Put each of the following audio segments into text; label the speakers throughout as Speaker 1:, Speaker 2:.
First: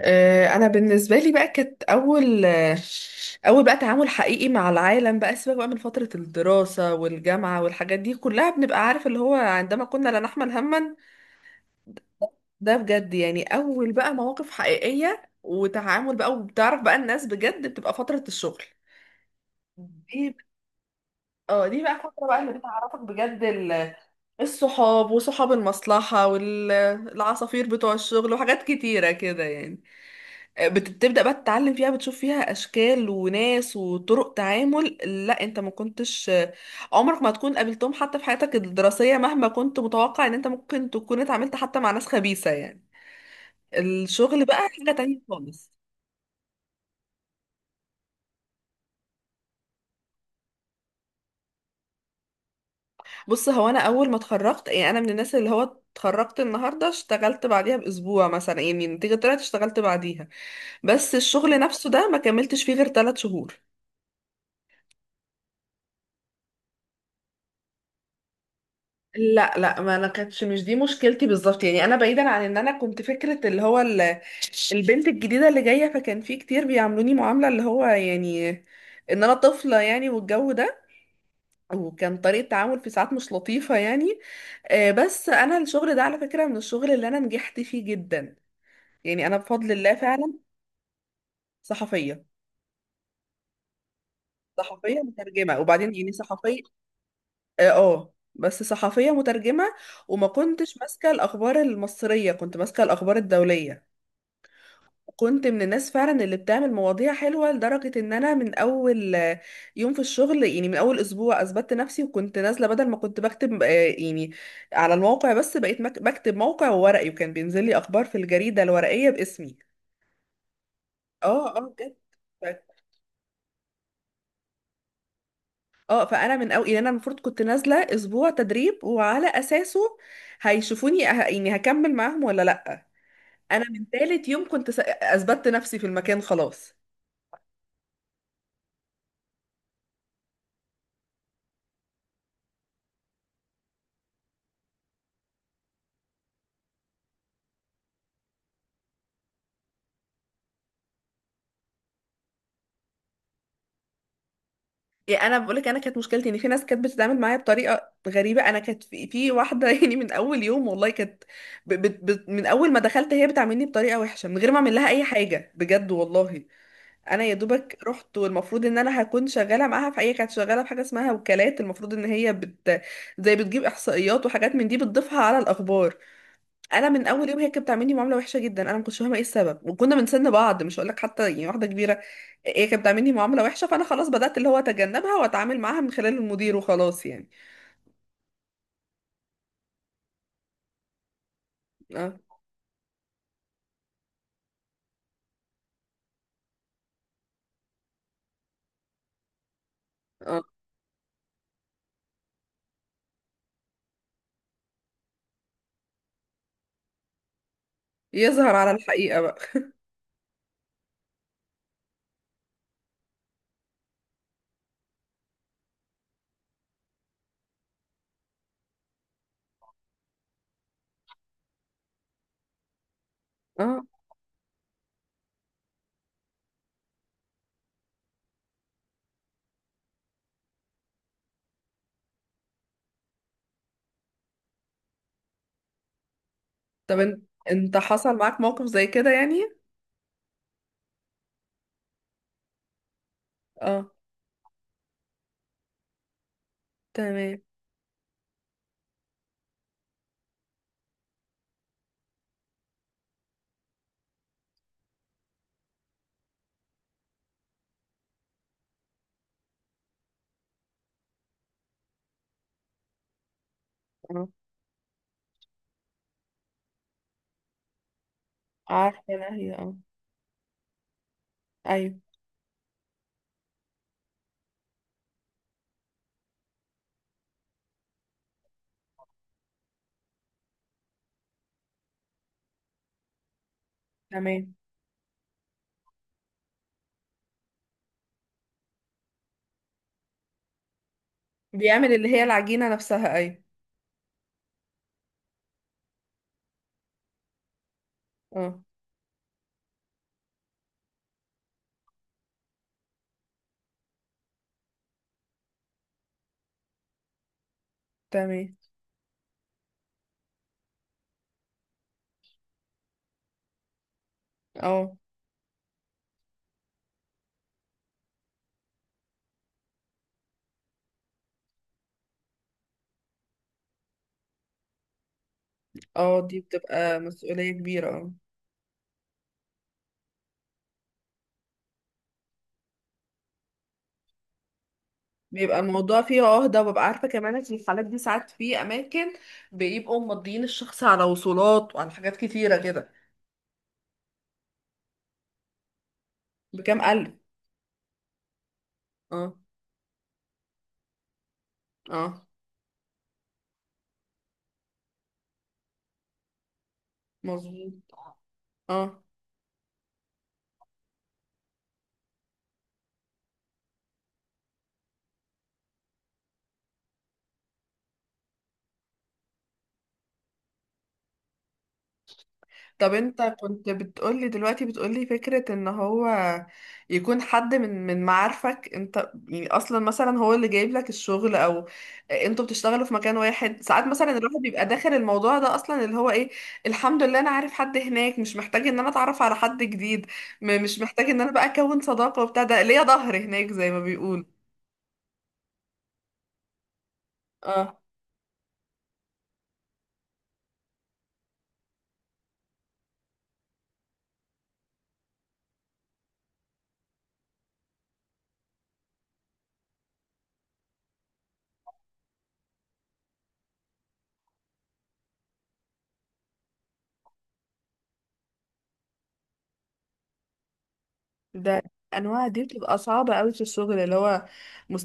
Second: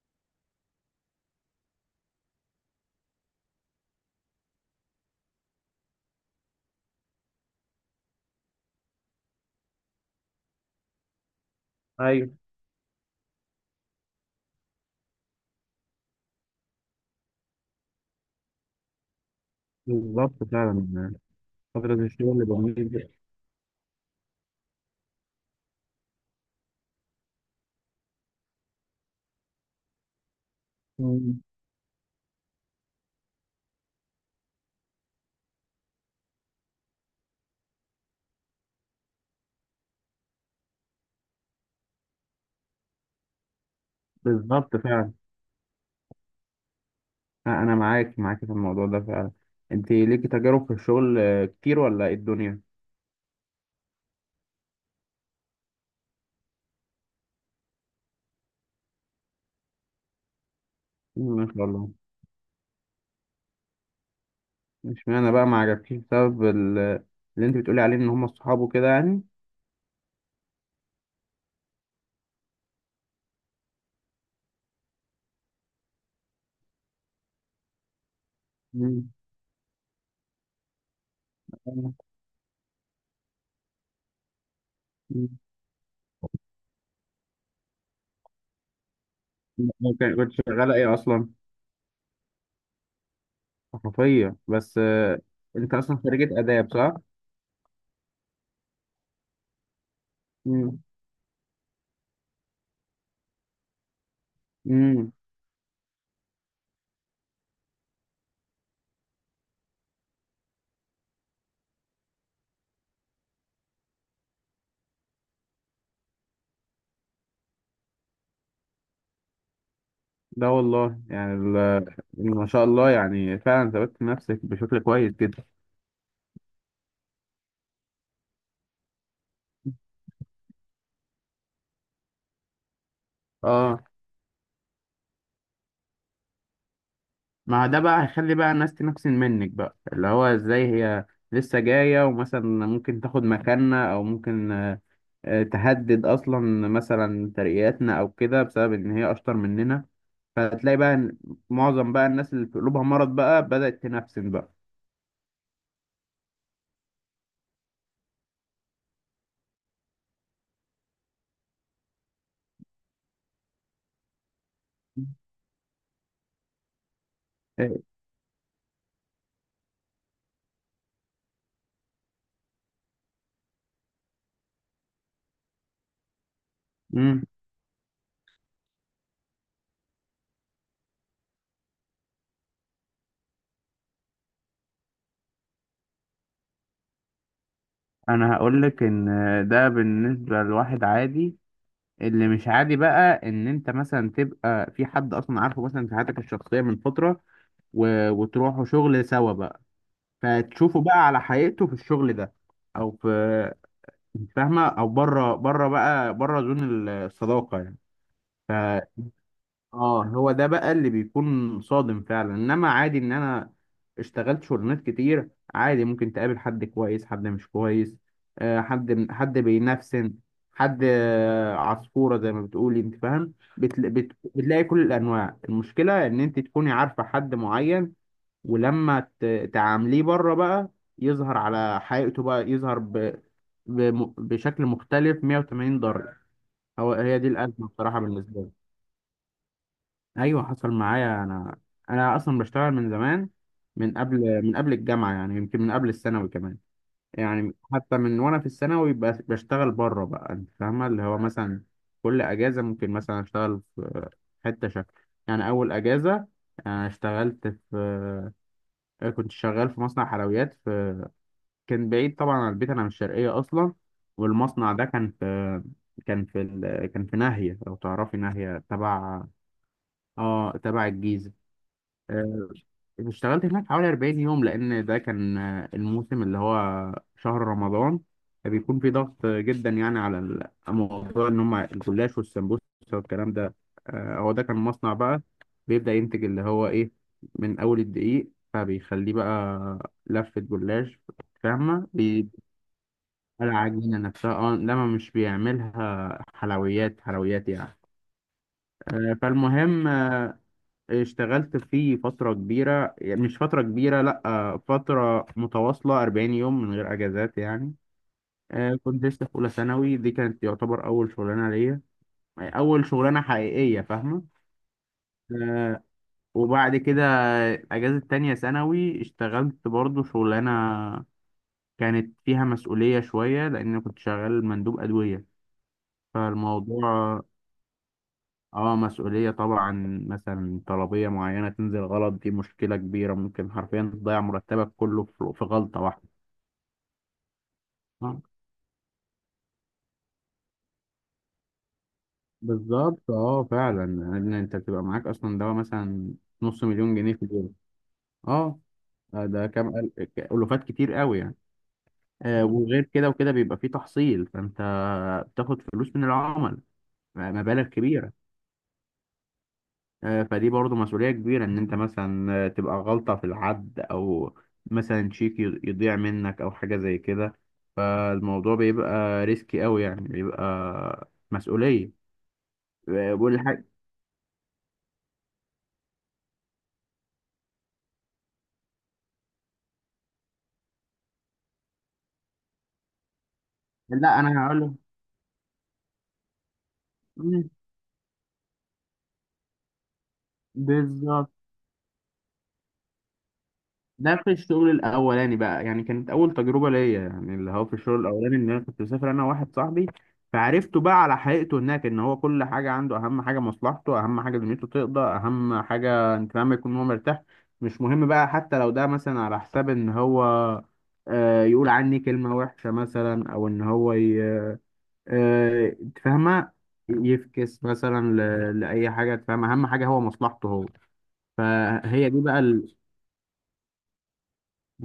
Speaker 1: انا بالنسبه لي بقى كانت اول اول بقى تعامل حقيقي مع العالم بقى، سيبك بقى من فتره الدراسه والجامعه والحاجات دي كلها، بنبقى عارف اللي هو عندما كنا لا نحمل هما.
Speaker 2: ايوه،
Speaker 1: ده بجد يعني اول بقى مواقف حقيقيه وتعامل بقى وبتعرف بقى الناس بجد، بتبقى فتره الشغل دي.
Speaker 2: بالظبط فعلا
Speaker 1: اه دي
Speaker 2: فترة
Speaker 1: بقى فتره
Speaker 2: الشغل
Speaker 1: بقى
Speaker 2: اللي
Speaker 1: اللي
Speaker 2: بميل
Speaker 1: بتعرفك
Speaker 2: بيها.
Speaker 1: بجد. الصحاب وصحاب المصلحه والعصافير بتوع الشغل وحاجات كتيره كده يعني. بتبدأ بقى
Speaker 2: مم.
Speaker 1: تتعلم فيها، بتشوف فيها أشكال وناس وطرق تعامل. لا أنت ما كنتش عمرك ما تكون قابلتهم حتى في حياتك الدراسية، مهما كنت متوقع إن أنت ممكن تكون اتعاملت حتى مع ناس خبيثة يعني. الشغل بقى
Speaker 2: بالظبط
Speaker 1: حاجة
Speaker 2: فعلا،
Speaker 1: تانية خالص.
Speaker 2: انا معاك في الموضوع ده فعلا. انت ليكي تجارب في الشغل كتير ولا ايه الدنيا؟
Speaker 1: بص، هو أنا أول ما اتخرجت يعني أنا من الناس اللي هو اتخرجت النهاردة اشتغلت بعديها بأسبوع مثلا. يعني النتيجة طلعت اشتغلت بعديها، بس
Speaker 2: ما
Speaker 1: الشغل
Speaker 2: شاء
Speaker 1: نفسه
Speaker 2: الله.
Speaker 1: ده ما كملتش فيه غير 3 شهور.
Speaker 2: اشمعنى بقى ما عجبكيش بسبب اللي انت بتقولي عليه ان هم الصحاب وكده يعني.
Speaker 1: لا لا، ما انا كانتش، مش دي مشكلتي بالظبط يعني. انا بعيدا عن ان انا كنت فكره اللي هو البنت الجديده اللي جايه، فكان في كتير بيعاملوني معامله اللي هو يعني
Speaker 2: مم.
Speaker 1: ان انا طفله يعني والجو ده،
Speaker 2: آه،
Speaker 1: وكان طريقه تعامل في ساعات مش لطيفه يعني. بس
Speaker 2: مم.
Speaker 1: انا الشغل ده على فكره من الشغل اللي انا نجحت فيه جدا يعني. انا بفضل الله
Speaker 2: كنت
Speaker 1: فعلا.
Speaker 2: شغالة ايه اصلا؟
Speaker 1: صحفيه.
Speaker 2: صحفية بس،
Speaker 1: صحفيه مترجمه،
Speaker 2: انت
Speaker 1: وبعدين
Speaker 2: اصلا
Speaker 1: يعني
Speaker 2: خريجة
Speaker 1: صحفيه.
Speaker 2: اداب صح؟
Speaker 1: اه، بس صحفيه مترجمه، وما كنتش
Speaker 2: مم.
Speaker 1: ماسكه الاخبار المصريه، كنت ماسكه الاخبار الدوليه.
Speaker 2: مم.
Speaker 1: كنت من الناس فعلا اللي بتعمل مواضيع حلوة، لدرجة ان انا من اول يوم في الشغل، يعني من اول اسبوع اثبتت نفسي، وكنت نازلة بدل ما كنت بكتب يعني على الموقع بس، بقيت بكتب موقع وورقي، وكان بينزل لي اخبار في الجريدة الورقية باسمي.
Speaker 2: ده والله يعني
Speaker 1: اه اه، بجد. ف-
Speaker 2: ما شاء الله يعني فعلا ثبتت نفسك بشكل كويس جدا.
Speaker 1: اه فانا من اول، يعني انا المفروض كنت نازلة اسبوع تدريب وعلى اساسه هيشوفوني، يعني هكمل معاهم ولا لا. انا
Speaker 2: اه.
Speaker 1: من تالت يوم كنت، اثبتت نفسي في المكان خلاص.
Speaker 2: ما ده بقى هيخلي بقى الناس تنفسن منك، بقى اللي هو ازاي هي لسه جاية ومثلا ممكن تاخد مكاننا او ممكن تهدد اصلا مثلا ترقياتنا او كده بسبب ان هي اشطر مننا. فتلاقي بقى إن معظم بقى الناس اللي في قلوبها مرض بقى بدأت تنفسن بقى.
Speaker 1: يعني انا بقول لك انا كانت مشكلتي ان في ناس كانت بتتعامل معايا بطريقه غريبه. انا كانت في واحده يعني من اول يوم والله، كانت من اول ما دخلت هي بتعاملني بطريقه وحشه من غير ما اعمل لها اي حاجه بجد والله. انا يا دوبك
Speaker 2: إيه.
Speaker 1: رحت، والمفروض ان انا هكون شغاله معاها في، هي كانت شغاله في حاجه اسمها وكالات، المفروض ان هي زي بتجيب احصائيات وحاجات من دي بتضيفها على الاخبار. انا من
Speaker 2: مم.
Speaker 1: اول يوم هي كانت بتعاملني معامله وحشه جدا. انا ما كنتش فاهمه ايه السبب، وكنا من سن بعض، مش هقول لك حتى يعني واحده كبيره. هي كانت بتعاملني معامله وحشه، فانا خلاص بدات اللي هو اتجنبها واتعامل معاها من خلال المدير وخلاص يعني.
Speaker 2: انا هقول لك ان ده بالنسبه لواحد عادي،
Speaker 1: اه
Speaker 2: اللي مش عادي بقى ان انت مثلا تبقى في حد اصلا عارفه مثلا في حياتك الشخصيه من فتره وتروحوا شغل سوا بقى،
Speaker 1: اه،
Speaker 2: فتشوفه بقى على حقيقته في الشغل ده، او في، انت فاهمه، او بره بره بقى بره زون الصداقه يعني. ف
Speaker 1: يظهر على الحقيقه بقى.
Speaker 2: اه هو ده بقى اللي بيكون صادم فعلا، انما عادي ان انا اشتغلت شغلانات كتير، عادي ممكن تقابل حد كويس، حد مش كويس، حد بينفسن، حد عصفوره زي ما بتقولي، انت فاهم؟
Speaker 1: اه،
Speaker 2: بتلاقي كل الانواع. المشكله ان انت تكوني عارفه حد معين ولما تعامليه بره بقى، يظهر على حقيقته بقى، يظهر بشكل مختلف 180 درجة.
Speaker 1: طب
Speaker 2: هي
Speaker 1: انت
Speaker 2: دي الأزمة
Speaker 1: انت
Speaker 2: بصراحة
Speaker 1: حصل معاك
Speaker 2: بالنسبة لي.
Speaker 1: موقف زي كده يعني.
Speaker 2: أيوة، حصل معايا أنا أصلا بشتغل من زمان،
Speaker 1: اه.
Speaker 2: من قبل الجامعة يعني، يمكن من قبل الثانوي كمان.
Speaker 1: تمام.
Speaker 2: يعني حتى من وأنا في الثانوي بشتغل بره بقى، أنت فاهمة اللي هو مثلا كل أجازة ممكن مثلا أشتغل في حتة شكل. يعني أول أجازة أنا اشتغلت في كنت شغال في مصنع حلويات. كان بعيد طبعا عن البيت، انا من الشرقيه اصلا.
Speaker 1: اه،
Speaker 2: والمصنع ده كان في ناهيه، لو تعرفي ناهيه،
Speaker 1: عارفه
Speaker 2: تبع
Speaker 1: انا هي اه.
Speaker 2: اه تبع الجيزه.
Speaker 1: ايوه.
Speaker 2: آه، اشتغلت هناك حوالي 40 يوم، لان ده كان الموسم اللي هو شهر رمضان، فبيكون في ضغط جدا يعني على الموضوع، ان هم الجلاش والسمبوسه والكلام ده. هو ده
Speaker 1: تمام.
Speaker 2: كان مصنع بقى، بيبدا ينتج اللي هو ايه، من اول الدقيق فبيخليه بقى لفه جلاش، فاهمه؟
Speaker 1: بيعمل اللي هي العجينه نفسها، ايوه.
Speaker 2: العجينة نفسها اه، انما مش بيعملها حلويات حلويات يعني.
Speaker 1: اه.
Speaker 2: فالمهم، اشتغلت فيه فترة كبيرة يعني، مش فترة كبيرة لأ، فترة متواصلة 40 يوم من غير أجازات يعني.
Speaker 1: تمام.
Speaker 2: كنت لسه في أولى ثانوي، دي كانت يعتبر أول شغلانة ليا، أول شغلانة حقيقية، فاهمة؟
Speaker 1: اه
Speaker 2: آه، وبعد كده أجازة تانية ثانوي اشتغلت برضو شغلانة، كانت فيها مسؤولية شوية لأن كنت شغال مندوب أدوية.
Speaker 1: اه، دي بتبقى
Speaker 2: فالموضوع
Speaker 1: مسؤوليه كبيره اه.
Speaker 2: اه مسؤولية طبعا، مثلا طلبية معينة تنزل غلط، دي مشكلة كبيرة، ممكن حرفيا تضيع مرتبك كله في
Speaker 1: بيبقى
Speaker 2: غلطة
Speaker 1: الموضوع
Speaker 2: واحدة.
Speaker 1: فيه عهدة، وببقى عارفة كمان ان في الحالات دي
Speaker 2: آه،
Speaker 1: ساعات في أماكن بيبقوا مضيين الشخص على وصولات وعلى حاجات كتيرة كده.
Speaker 2: بالظبط فعلا، لان انت بتبقى معاك اصلا دواء مثلا نص
Speaker 1: بكام
Speaker 2: مليون
Speaker 1: ألف.
Speaker 2: جنيه في اليوم. اه.
Speaker 1: اه.
Speaker 2: ده كام ألوفات كتير قوي يعني.
Speaker 1: اه،
Speaker 2: وغير كده وكده بيبقى فيه تحصيل، فانت بتاخد فلوس من العمل، مبالغ
Speaker 1: مظبوط.
Speaker 2: كبيرة.
Speaker 1: اه،
Speaker 2: فدي برضو مسؤولية كبيرة، إن أنت مثلا تبقى غلطة في العد، أو مثلا شيك يضيع منك أو حاجة زي كده. فالموضوع بيبقى ريسكي أوي يعني، بيبقى مسؤولية.
Speaker 1: طب انت
Speaker 2: والحاجة،
Speaker 1: كنت بتقولي دلوقتي، بتقولي فكرة ان هو يكون حد من معارفك انت، يعني اصلا مثلا هو اللي جايب لك الشغل، او انتوا بتشتغلوا في مكان واحد، ساعات مثلا
Speaker 2: لا أنا
Speaker 1: الواحد بيبقى
Speaker 2: هقوله.
Speaker 1: داخل الموضوع ده اصلا اللي هو ايه. الحمد لله انا
Speaker 2: مم،
Speaker 1: عارف حد هناك، مش محتاج ان انا اتعرف على حد جديد. مش محتاج ان انا
Speaker 2: بالظبط.
Speaker 1: بقى اكون صداقة وبتاع، ده ليا ظهر هناك زي ما
Speaker 2: ده
Speaker 1: بيقول.
Speaker 2: في الشغل الاولاني بقى، يعني كانت اول تجربه ليا، يعني اللي هو في
Speaker 1: اه.
Speaker 2: الشغل الاولاني ان انا كنت مسافر انا وواحد صاحبي. فعرفته بقى على حقيقته هناك، ان هو كل حاجه عنده اهم حاجه مصلحته، اهم حاجه دنيته تقضى، اهم حاجه، انت فاهم، يكون هو مرتاح. مش مهم بقى حتى لو ده مثلا على حساب ان هو يقول عني كلمه وحشه مثلا، او ان هو أنت فاهمه، يفكس مثلا لاي حاجه، أنت فاهم، اهم حاجه هو مصلحته هو.
Speaker 1: ده
Speaker 2: فهي دي
Speaker 1: الانواع
Speaker 2: بقى
Speaker 1: دي بتبقى صعبة قوي في الشغل، اللي هو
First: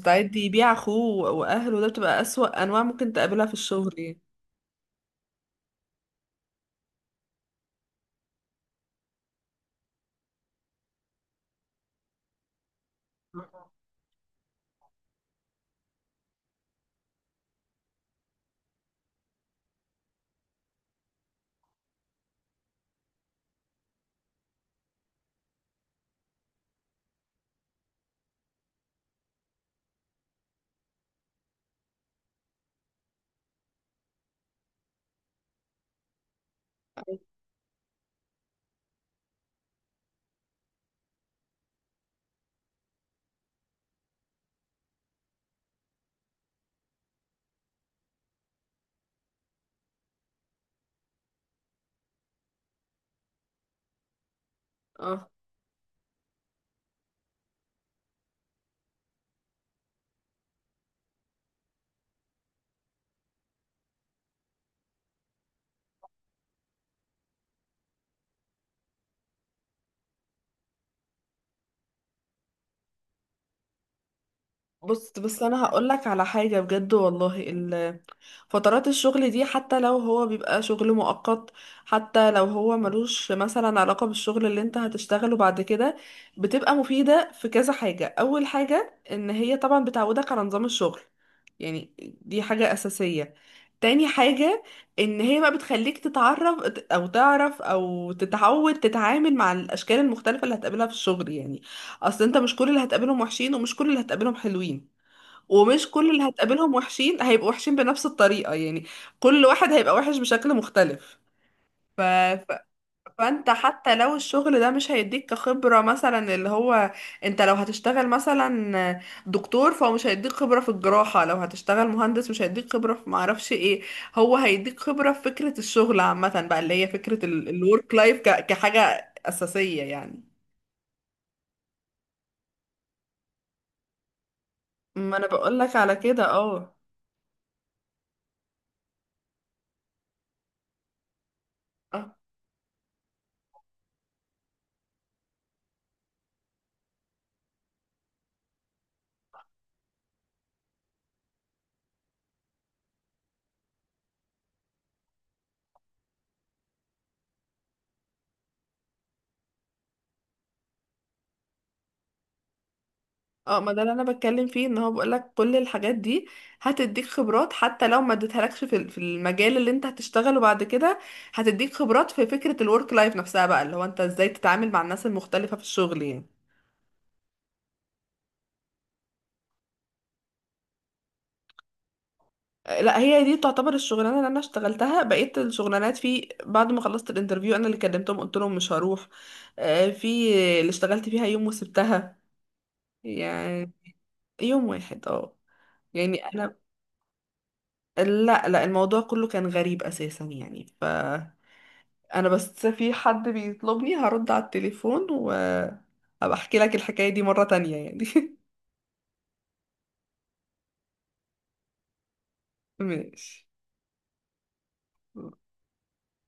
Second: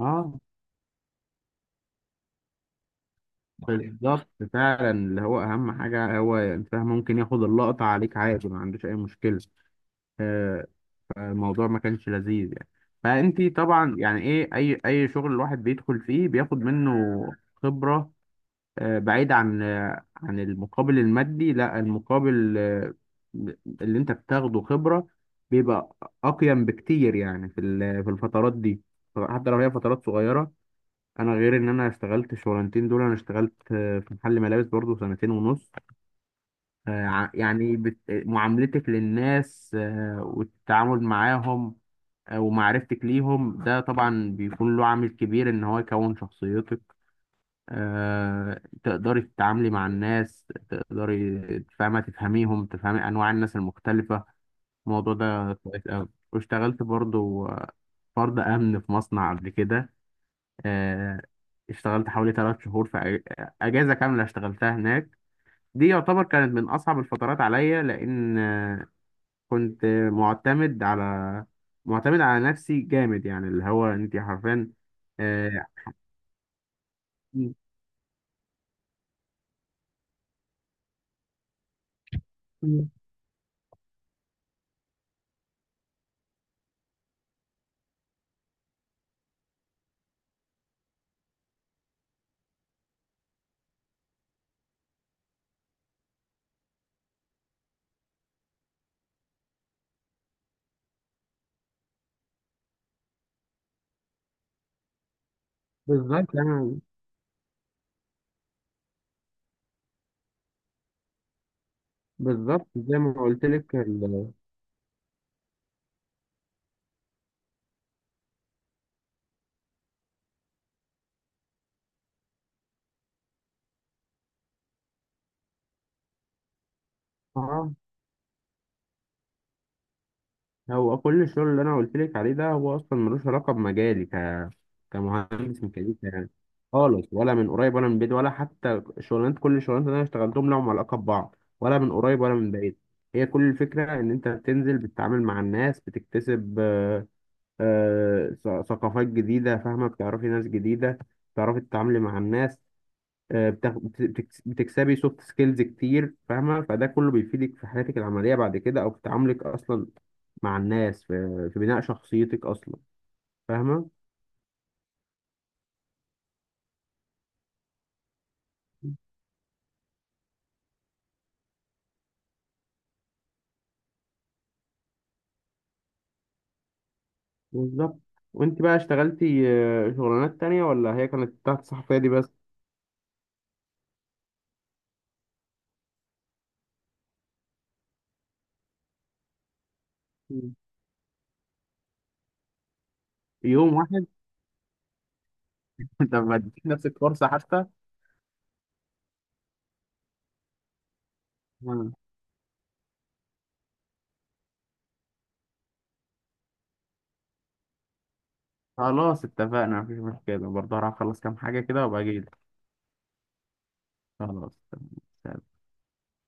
Speaker 2: اه،
Speaker 1: يبيع اخوه واهله. ده بتبقى اسوأ انواع ممكن تقابلها في الشغل يعني.
Speaker 2: بالظبط فعلا، اللي هو اهم حاجه هو انت ممكن ياخد اللقطه عليك عادي، ما عندوش اي مشكله. آه، فالموضوع ما كانش لذيذ يعني. فانت طبعا يعني ايه، اي شغل الواحد بيدخل فيه بياخد منه خبره. بعيد عن، عن المقابل المادي، لا المقابل، اللي انت بتاخده خبره، بيبقى اقيم بكتير يعني في الفترات دي، حتى لو هي فترات صغيره. انا غير ان انا اشتغلت الشغلانتين دول، انا اشتغلت في محل ملابس برضو سنتين ونص. يعني معاملتك للناس والتعامل معاهم ومعرفتك ليهم، ده طبعا بيكون له عامل كبير ان هو يكون شخصيتك، تقدري تتعاملي مع الناس، تقدري، فاهمة؟ تفهميهم، تفهمي انواع الناس المختلفة. الموضوع
Speaker 1: اه،
Speaker 2: ده كويس أوي. واشتغلت برضو فرد امن في مصنع قبل كده. آه، اشتغلت حوالي 3 شهور في أجازة كاملة اشتغلتها هناك. دي يعتبر كانت من أصعب الفترات عليا، لأن كنت معتمد على معتمد على نفسي جامد يعني، اللي هو أنت حرفيا.
Speaker 1: بص، بس انا
Speaker 2: آه،
Speaker 1: هقولك على حاجة بجد والله. فترات الشغل دي حتى لو هو بيبقى شغل مؤقت، حتى لو هو ملوش مثلا علاقة بالشغل اللي انت هتشتغله بعد كده، بتبقى مفيدة في كذا حاجة. اول حاجة ان هي طبعا بتعودك على نظام الشغل يعني، دي حاجة اساسية. تاني حاجة ان هي بقى بتخليك تتعرف او تعرف او تتعود تتعامل مع الاشكال المختلفة اللي هتقابلها في الشغل يعني. اصل انت مش كل اللي هتقابلهم وحشين، ومش كل اللي هتقابلهم حلوين، ومش كل اللي
Speaker 2: بالظبط
Speaker 1: هتقابلهم
Speaker 2: أنا.
Speaker 1: وحشين هيبقوا وحشين بنفس الطريقة يعني. كل واحد هيبقى وحش بشكل مختلف. ف... ف...
Speaker 2: بالظبط زي ما قلت
Speaker 1: فانت
Speaker 2: لك
Speaker 1: حتى لو الشغل ده مش هيديك كخبرة، مثلا اللي هو انت لو هتشتغل مثلا دكتور، فهو مش هيديك خبرة في الجراحة. لو هتشتغل مهندس مش هيديك خبرة في معرفش ايه. هو هيديك خبرة في فكرة الشغل عامة بقى، اللي هي فكرة
Speaker 2: اه
Speaker 1: الورك لايف كحاجة أساسية يعني.
Speaker 2: هو كل الشغل اللي أنا قلت لك عليه ده هو أصلا ملوش علاقة بمجالي،
Speaker 1: ما انا
Speaker 2: كمهندس
Speaker 1: بقولك على
Speaker 2: ميكانيكا يعني،
Speaker 1: كده.
Speaker 2: خالص، ولا من قريب ولا من بعيد. ولا حتى كل الشغلانات اللي انا اشتغلتهم لهم علاقه ببعض، ولا من
Speaker 1: اه
Speaker 2: قريب ولا من بعيد. هي كل الفكره ان انت بتنزل بتتعامل مع الناس، بتكتسب ثقافات جديده، فاهمه؟ بتعرفي ناس جديده، بتعرفي تتعاملي مع الناس، بتكسبي سوفت سكيلز كتير، فاهمه؟ فده كله بيفيدك في حياتك العمليه بعد كده، او في تعاملك اصلا مع الناس، في بناء شخصيتك اصلا،
Speaker 1: اه، ما ده
Speaker 2: فاهمه؟
Speaker 1: اللي انا بتكلم فيه، ان هو بقولك كل الحاجات دي هتديك خبرات حتى لو ما اديتهالكش في المجال اللي انت هتشتغله بعد كده. هتديك خبرات في فكرة الورك لايف نفسها بقى، اللي هو انت ازاي تتعامل مع الناس المختلفة في الشغل يعني.
Speaker 2: بالظبط. وانت بقى اشتغلتي شغلانات تانية، ولا هي كانت تحت الصحفية دي بس؟
Speaker 1: لا، هي دي تعتبر الشغلانة اللي انا اشتغلتها. بقيت الشغلانات، في بعد ما خلصت الانترفيو انا اللي كلمتهم قلت لهم مش هروح. في
Speaker 2: مم.
Speaker 1: اللي اشتغلت فيها يوم وسبتها يعني.
Speaker 2: يوم واحد؟
Speaker 1: يوم واحد اه.
Speaker 2: طب
Speaker 1: يعني
Speaker 2: ما
Speaker 1: انا،
Speaker 2: اديتي نفسك فرصة حتى؟
Speaker 1: لا لا، الموضوع كله كان غريب اساسا يعني.
Speaker 2: مم.
Speaker 1: انا بس في حد بيطلبني، هرد على التليفون وابقى احكي لك الحكاية دي مرة تانية يعني
Speaker 2: خلاص، اتفقنا، مفيش مشكلة برضه، هروح اخلص كام حاجة كده وابقى اجيلك.
Speaker 1: ماشي.
Speaker 2: خلاص. تمام.